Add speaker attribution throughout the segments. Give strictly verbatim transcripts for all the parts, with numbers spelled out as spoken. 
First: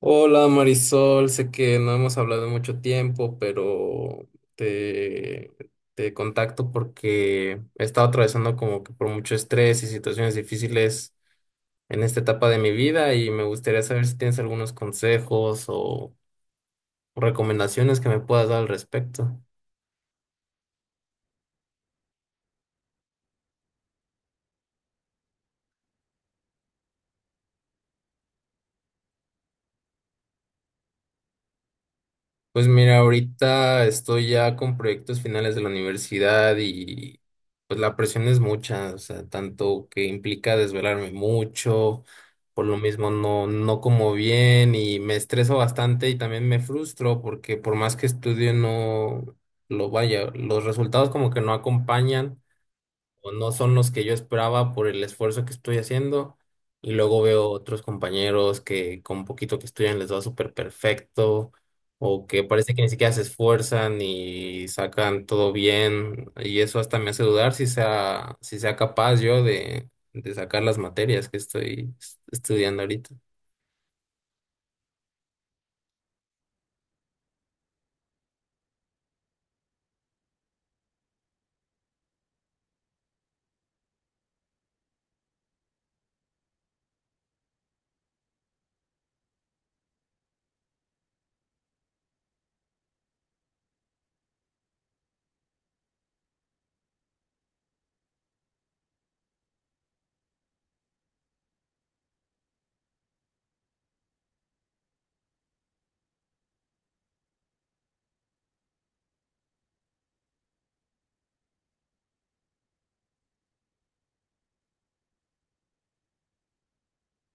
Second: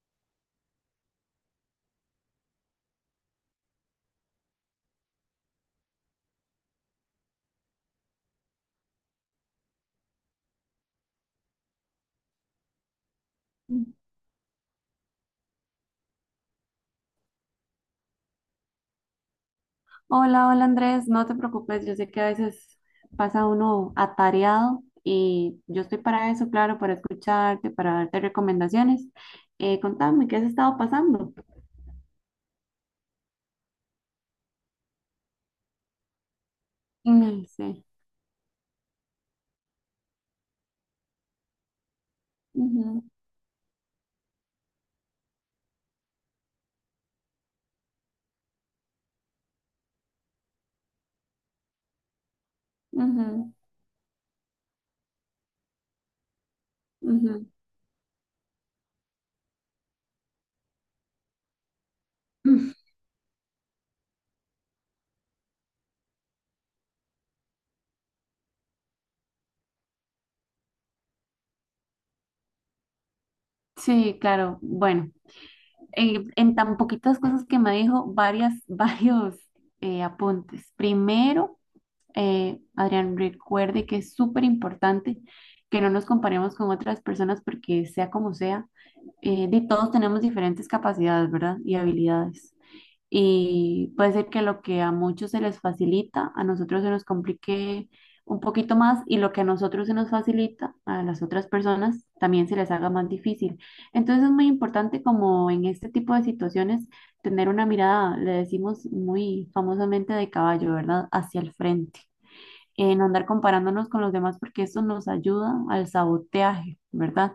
Speaker 1: Hola Marisol, sé que no hemos hablado en mucho tiempo, pero te, te contacto porque he estado atravesando como que por mucho estrés y situaciones difíciles en esta etapa de mi vida y me gustaría saber si tienes algunos consejos o recomendaciones que me puedas dar al respecto.
Speaker 2: Hola, hola Andrés, no te preocupes, yo sé que a veces pasa uno atareado y yo estoy para eso, claro, para escucharte, para darte recomendaciones. Eh, contame, ¿qué has estado pasando?
Speaker 1: Pues mira, ahorita estoy ya con proyectos finales de la universidad y
Speaker 2: Mm,
Speaker 1: pues
Speaker 2: sí.
Speaker 1: la presión es mucha, o sea, tanto que implica desvelarme mucho, por lo
Speaker 2: Ujú,
Speaker 1: mismo no, no como bien y me estreso bastante y también me frustro porque por más que estudio no lo vaya, los resultados como que no acompañan o no
Speaker 2: ujú,
Speaker 1: son los que yo esperaba por el esfuerzo que estoy haciendo. Y luego
Speaker 2: ujú.
Speaker 1: veo otros compañeros que con poquito que estudian les va súper perfecto, o que parece
Speaker 2: Mm,
Speaker 1: que ni siquiera se esfuerzan y sacan todo bien. Y eso hasta me hace dudar si sea, si sea capaz yo de, de sacar las materias que estoy es- estudiando ahorita.
Speaker 2: sí, claro, bueno, eh, en tan poquitas cosas que me dijo, varias, varios eh, apuntes. Primero, eh, Adrián, recuerde que es súper importante que no nos comparemos con otras personas porque sea como sea, eh, de todos tenemos diferentes capacidades, ¿verdad? Y habilidades. Y puede ser que lo que a muchos se les facilita, a nosotros se nos complique un poquito más y lo que a nosotros se nos facilita, a las otras personas también se les haga más difícil. Entonces es muy importante como en este tipo de situaciones tener una mirada, le decimos muy famosamente de caballo, ¿verdad? Hacia el frente en andar comparándonos con los demás porque eso nos ayuda al saboteaje, ¿verdad?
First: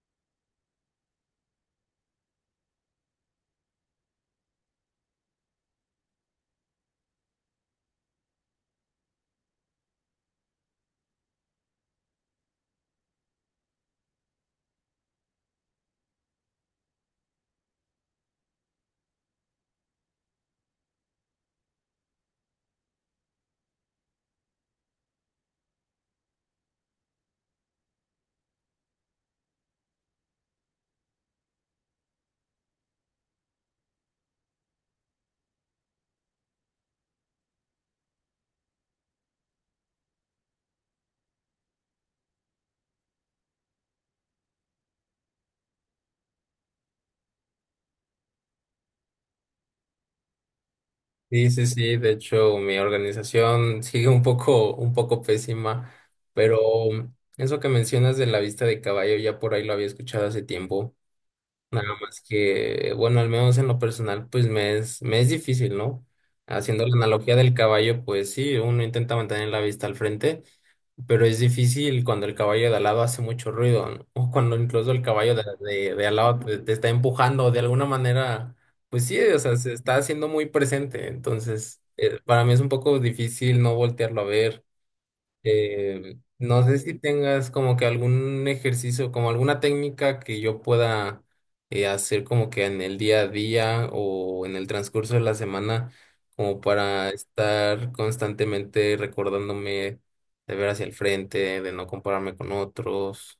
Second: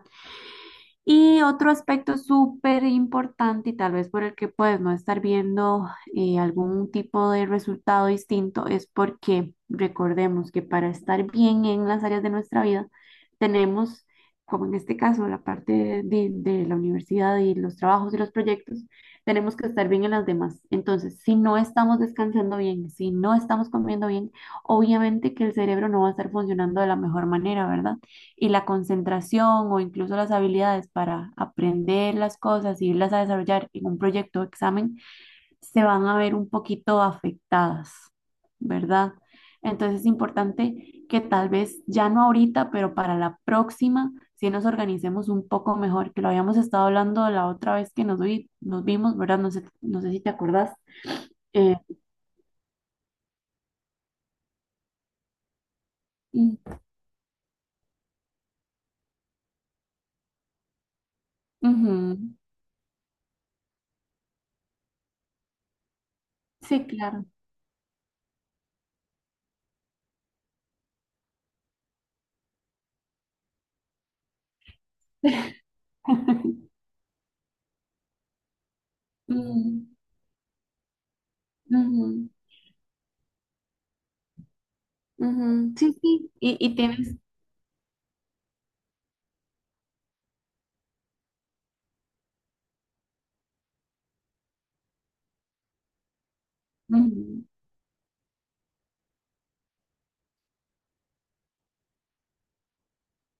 Speaker 2: Y otro aspecto súper importante y tal vez por el que puedes no estar viendo eh, algún tipo de resultado distinto es porque recordemos que para estar bien en las áreas de nuestra vida tenemos, como en este caso, la parte de, de la universidad y los trabajos y los proyectos, tenemos que estar bien en las demás. Entonces, si no estamos descansando bien, si no estamos comiendo bien, obviamente que el cerebro no va a estar funcionando de la mejor manera, ¿verdad? Y la concentración o incluso las habilidades para aprender las cosas y irlas a desarrollar en un proyecto o examen se van a ver un poquito afectadas, ¿verdad? Entonces es importante que tal vez ya no ahorita, pero para la próxima, si nos organicemos un poco mejor, que lo habíamos estado hablando la otra vez que nos, vi- nos vimos, ¿verdad? No sé, no sé si te acordás.
Speaker 1: Sí, sí,
Speaker 2: Eh,
Speaker 1: sí, de hecho mi organización sigue un poco, un poco pésima, pero
Speaker 2: mm,
Speaker 1: eso que mencionas de la vista de caballo ya por ahí lo había escuchado hace tiempo. Nada
Speaker 2: ujú.
Speaker 1: más que, bueno, al menos en lo personal, pues me es, me es difícil, ¿no?
Speaker 2: Sí,
Speaker 1: Haciendo la
Speaker 2: claro.
Speaker 1: analogía del caballo, pues sí, uno intenta mantener la vista al frente, pero es difícil cuando el caballo de al lado hace mucho ruido, ¿no? O cuando incluso el caballo de, de, de al lado te, te está empujando de alguna manera, pues sí, o sea, se
Speaker 2: Mm,
Speaker 1: está haciendo muy presente. Entonces, eh,
Speaker 2: ujú.
Speaker 1: para mí es un poco difícil no voltearlo a ver.
Speaker 2: Ujú, sí,
Speaker 1: Eh,
Speaker 2: sí, y,
Speaker 1: no
Speaker 2: y
Speaker 1: sé si
Speaker 2: tienes,
Speaker 1: tengas como que algún ejercicio, como alguna técnica que yo pueda eh, hacer como que en el día a día o en el transcurso de la semana, como para
Speaker 2: ujú,
Speaker 1: estar constantemente recordándome de ver hacia el frente, de no compararme con otros.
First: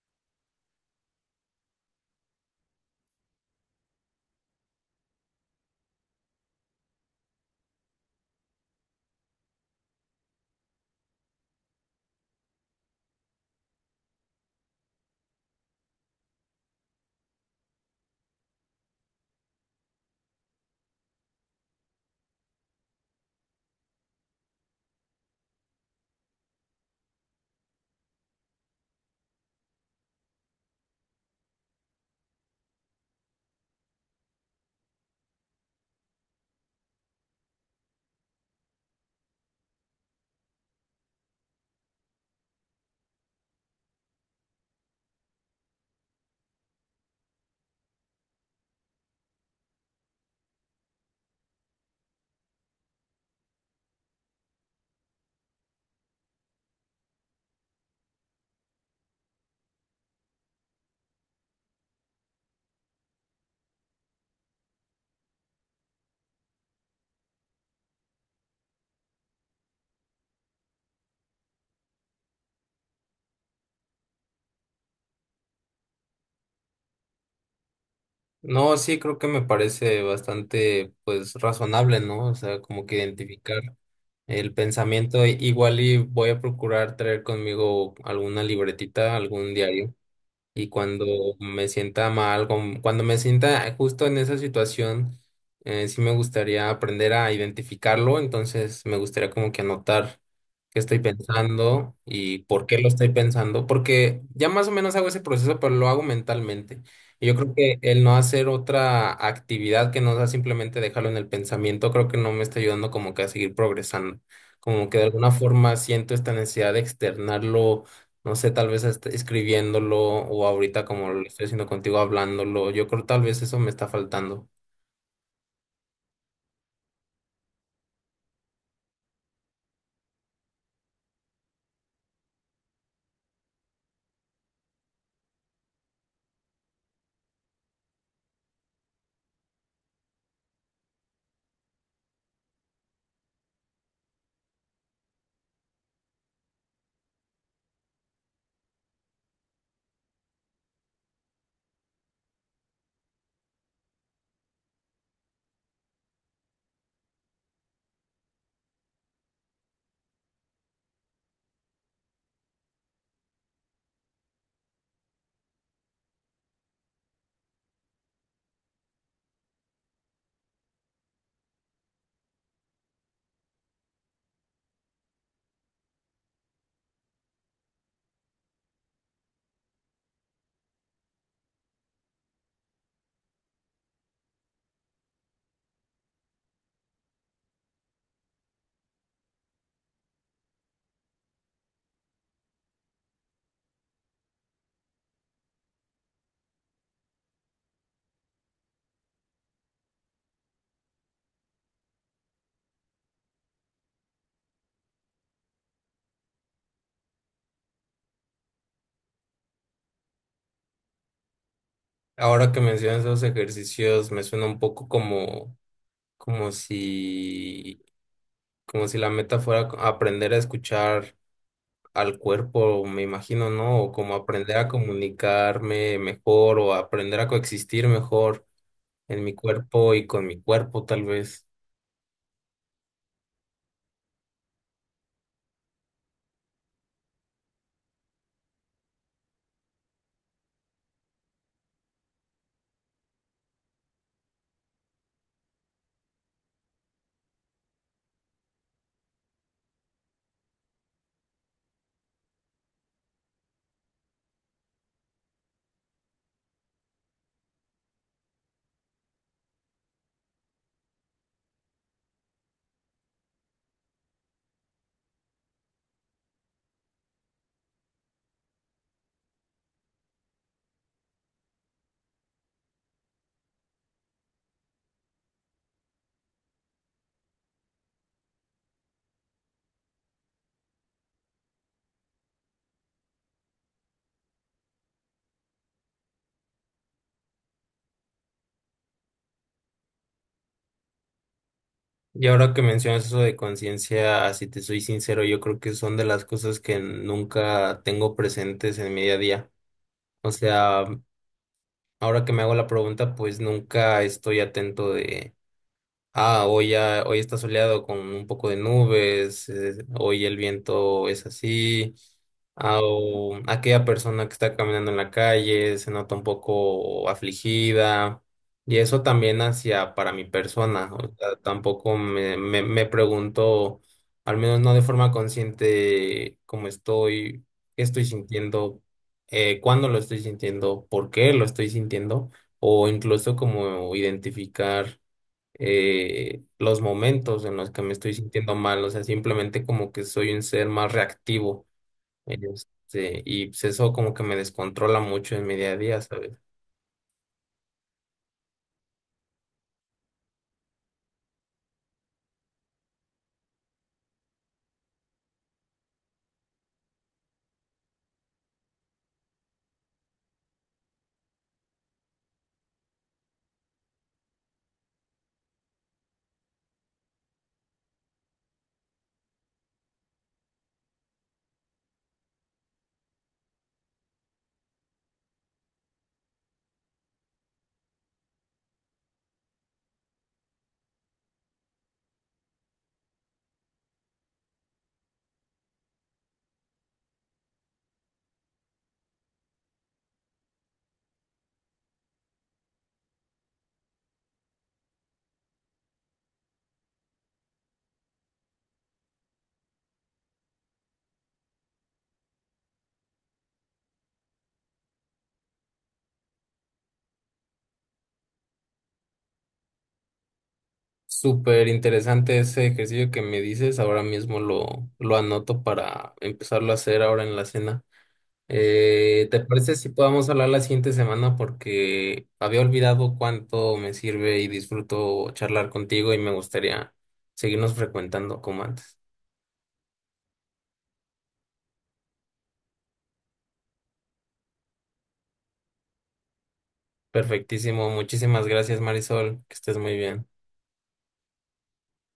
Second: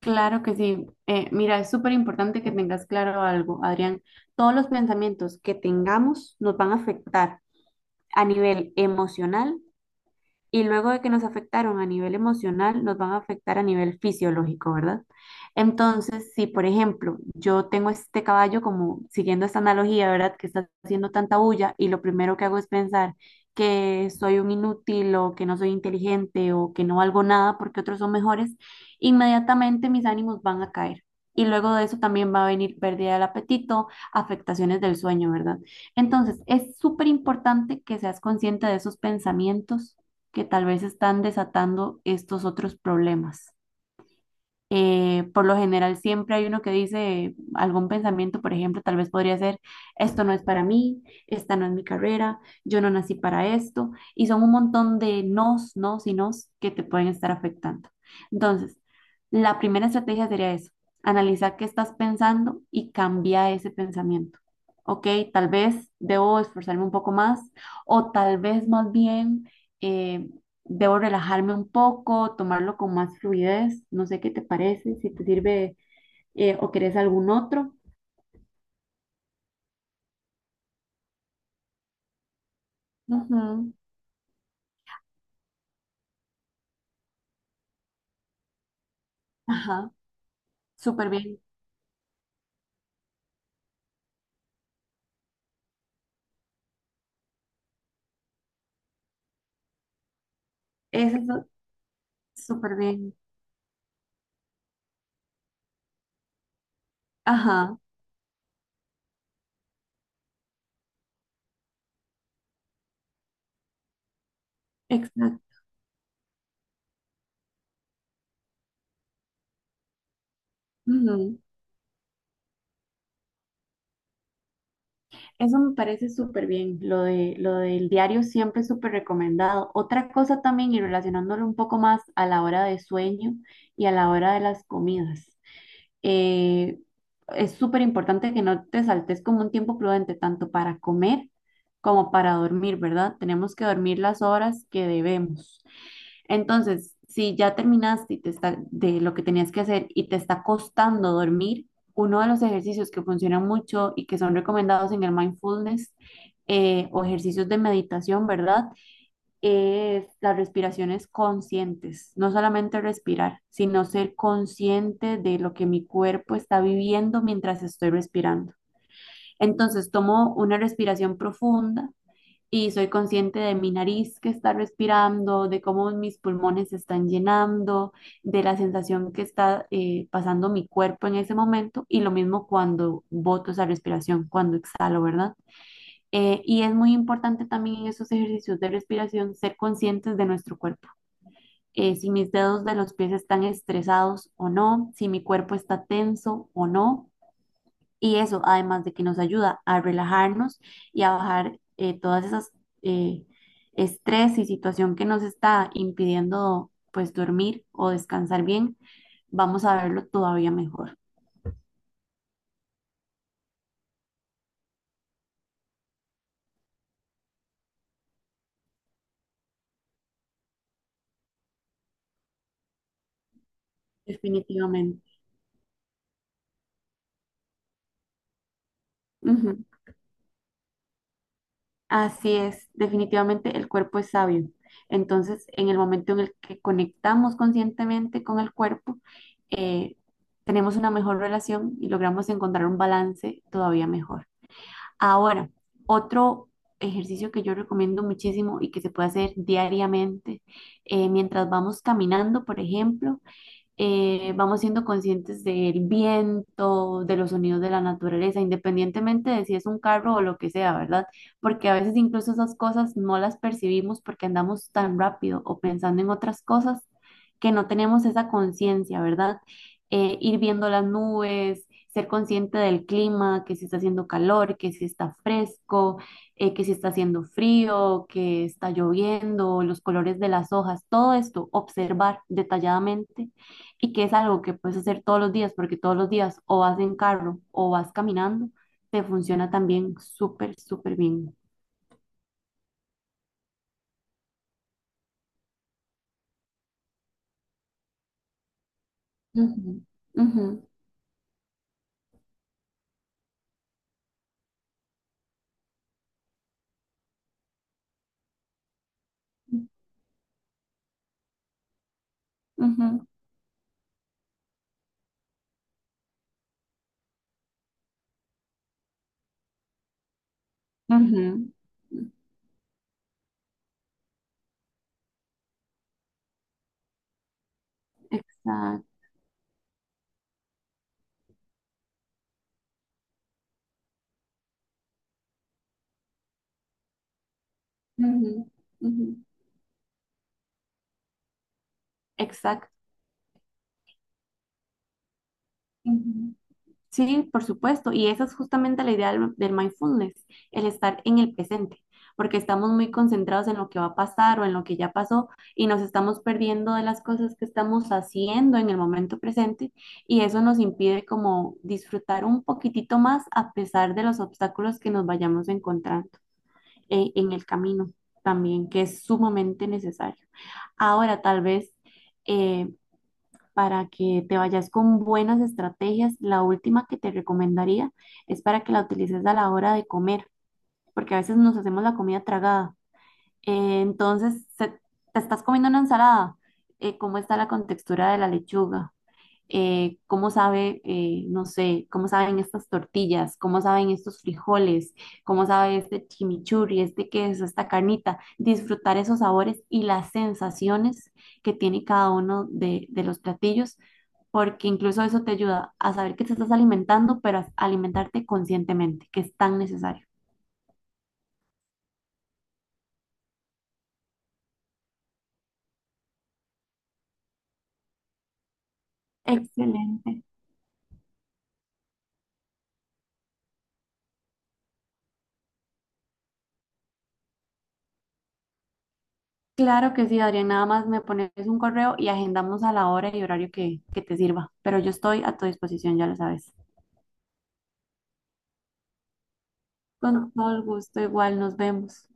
Speaker 2: claro que sí. Eh, mira, es súper importante que tengas claro algo, Adrián. Todos los pensamientos que tengamos nos van a afectar a nivel emocional y luego de que nos afectaron a nivel emocional, nos van a afectar a nivel fisiológico, ¿verdad? Entonces, si por ejemplo yo tengo este caballo como siguiendo esta analogía, ¿verdad? Que está haciendo tanta bulla y lo primero que hago es pensar que soy un inútil o que no soy inteligente o que no valgo nada porque otros son mejores, inmediatamente mis ánimos van a caer. Y luego de eso también va a venir pérdida del apetito, afectaciones del sueño, ¿verdad? Entonces, es súper importante que seas consciente de esos pensamientos que tal vez están desatando estos otros problemas. Eh, por lo general siempre hay uno que dice algún pensamiento, por ejemplo, tal vez podría ser, esto no es para mí, esta no es mi carrera, yo no nací para esto, y son un montón de nos, nos y nos que te pueden estar afectando. Entonces, la primera estrategia sería eso, analizar qué estás pensando y cambiar ese pensamiento. Ok, tal vez debo esforzarme un poco más o tal vez más bien... eh, debo relajarme un poco, tomarlo con más fluidez, no sé qué te parece, si te sirve eh, o querés algún otro.
Speaker 1: No, sí, creo que me parece bastante pues razonable, ¿no? O sea, como que identificar
Speaker 2: Ujú,
Speaker 1: el pensamiento, igual y voy a procurar traer conmigo alguna libretita, algún
Speaker 2: ajá,
Speaker 1: diario. Y cuando
Speaker 2: súper bien.
Speaker 1: me sienta mal, con- cuando me sienta justo en esa situación, eh, sí me gustaría aprender a identificarlo, entonces me gustaría como que anotar qué estoy
Speaker 2: Eso es lo-
Speaker 1: pensando y por
Speaker 2: Súper
Speaker 1: qué lo estoy
Speaker 2: bien.
Speaker 1: pensando, porque ya más o menos hago ese proceso, pero lo hago mentalmente. Y yo creo que
Speaker 2: Ajá,
Speaker 1: el no hacer otra actividad que no sea simplemente dejarlo en el pensamiento, creo que no me está ayudando como que a seguir progresando. Como que de alguna
Speaker 2: exacto.
Speaker 1: forma siento esta necesidad de externarlo, no sé, tal vez hasta escribiéndolo o ahorita como lo
Speaker 2: Ujú.
Speaker 1: estoy haciendo contigo hablándolo. Yo creo tal vez eso me está faltando.
Speaker 2: Eso me parece súper bien, lo de, lo del diario siempre es súper recomendado. Otra cosa también, y relacionándolo un poco más a la hora de sueño y a la hora de las comidas. eh, es súper importante que no te saltes como un tiempo prudente, tanto para comer como para dormir, ¿verdad? Tenemos que dormir las horas que debemos. Entonces, si ya terminaste y te está, de lo que tenías que hacer y te está costando dormir, uno de los ejercicios que funcionan mucho y que son recomendados en el mindfulness eh, o ejercicios de meditación, ¿verdad? Es las respiraciones conscientes, no solamente respirar, sino ser consciente de lo que mi cuerpo está viviendo mientras estoy respirando. Entonces tomo una respiración profunda y soy consciente de mi nariz que está respirando, de cómo mis pulmones se están llenando, de la sensación que está eh, pasando mi cuerpo en ese momento y lo mismo cuando boto esa respiración, cuando exhalo, ¿verdad? Eh, y es muy importante también en esos ejercicios de respiración ser conscientes de nuestro cuerpo. Eh, si mis dedos de los pies están estresados o no, si mi cuerpo está tenso o no. Y eso, además de que nos ayuda a relajarnos y a bajar eh, todas esas eh, estrés y situación que nos está impidiendo pues dormir o descansar bien, vamos a verlo todavía mejor,
Speaker 1: Ahora que mencionas esos ejercicios, me suena un poco como, como si, como si la meta fuera co- aprender a escuchar al cuerpo, me imagino, ¿no? O como aprender a
Speaker 2: definitivamente.
Speaker 1: comunicarme mejor o aprender a coexistir mejor en mi
Speaker 2: Ujú.
Speaker 1: cuerpo y con mi cuerpo, tal vez.
Speaker 2: Así es, definitivamente el cuerpo es sabio. Entonces, en el momento en el que conectamos conscientemente con el cuerpo, eh, tenemos una mejor relación y logramos encontrar un balance todavía mejor. Ahora, otro ejercicio que yo recomiendo muchísimo y que se puede hacer diariamente, eh, mientras vamos caminando, por ejemplo, eh, vamos siendo conscientes del viento, de los sonidos de la naturaleza, independientemente de si es un carro o lo que sea, ¿verdad? Porque a veces incluso esas cosas no las percibimos porque andamos tan rápido o pensando en otras cosas que no tenemos esa conciencia, ¿verdad? Eh, ir viendo las nubes, ser consciente del clima, que si está haciendo calor, que si está fresco, eh, que si está haciendo frío, que está lloviendo, los colores de las hojas, todo esto, observar detalladamente y que es algo que puedes hacer todos los días, porque todos los días o vas en carro o vas caminando, te funciona también súper, súper bien.
Speaker 1: Y ahora que mencionas eso de conciencia, si te soy sincero, yo creo que son de las cosas que nunca tengo presentes en mi día a día.
Speaker 2: Ujú,
Speaker 1: O
Speaker 2: ujú,
Speaker 1: sea, ahora que me hago la pregunta, pues nunca estoy atento de... Ah, hoy ya, hoy está soleado con un poco de nubes, eh, hoy el viento es así. Ah,
Speaker 2: ujú,
Speaker 1: o aquella persona que está caminando en la calle se nota un poco afligida. Y eso también hacia para mi persona. O
Speaker 2: ujú,
Speaker 1: sea, tampoco
Speaker 2: ujú.
Speaker 1: me, me, me pregunto, al menos no de forma consciente, cómo estoy, qué estoy sintiendo,
Speaker 2: Exacto.
Speaker 1: eh, cuándo lo estoy sintiendo, por qué lo estoy sintiendo, o incluso como identificar eh, los momentos en los que me estoy
Speaker 2: Ujú,
Speaker 1: sintiendo mal, o sea,
Speaker 2: ujú,
Speaker 1: simplemente como que soy un ser más reactivo,
Speaker 2: exacto.
Speaker 1: este, y pues eso como que me descontrola mucho en mi día a día, ¿sabes?
Speaker 2: Ujú. Sí, por supuesto. Y esa es justamente la idea del, del mindfulness, el estar en el presente, porque estamos muy concentrados en lo que va a pasar o en lo que ya pasó y nos estamos perdiendo de las cosas que estamos haciendo en el momento presente y eso nos impide como disfrutar un poquitito más a pesar de los obstáculos que nos vayamos encontrando eh, en el camino también, que es sumamente necesario. Ahora, tal vez... eh, para que te vayas con buenas estrategias. La última que te recomendaría es para que la utilices a la hora de comer, porque a veces nos hacemos la comida tragada. Eh, entonces, se- te estás comiendo una ensalada. Eh, ¿cómo está la contextura de la lechuga? Eh, cómo sabe, eh, no sé, cómo saben estas tortillas, cómo saben estos frijoles, cómo sabe este chimichurri, este queso, esta carnita, disfrutar esos sabores y las sensaciones que tiene cada uno de, de los platillos, porque incluso eso te ayuda a saber que te estás alimentando, pero a alimentarte conscientemente, que es tan necesario.
Speaker 1: Súper interesante ese ejercicio que me dices, ahora mismo lo, lo anoto para empezarlo a hacer ahora en la cena. Eh, ¿te parece si
Speaker 2: Excelente.
Speaker 1: podamos hablar la siguiente semana? Porque había olvidado cuánto me sirve y disfruto charlar contigo y me gustaría seguirnos frecuentando como antes.
Speaker 2: Claro que sí, Adrián. Nada más me pones un correo y agendamos a la hora y horario que, que te sirva. Pero yo estoy a tu disposición, ya lo sabes.
Speaker 1: Perfectísimo. Muchísimas gracias, Marisol. Que estés muy bien.
Speaker 2: Con todo el gusto, igual nos vemos.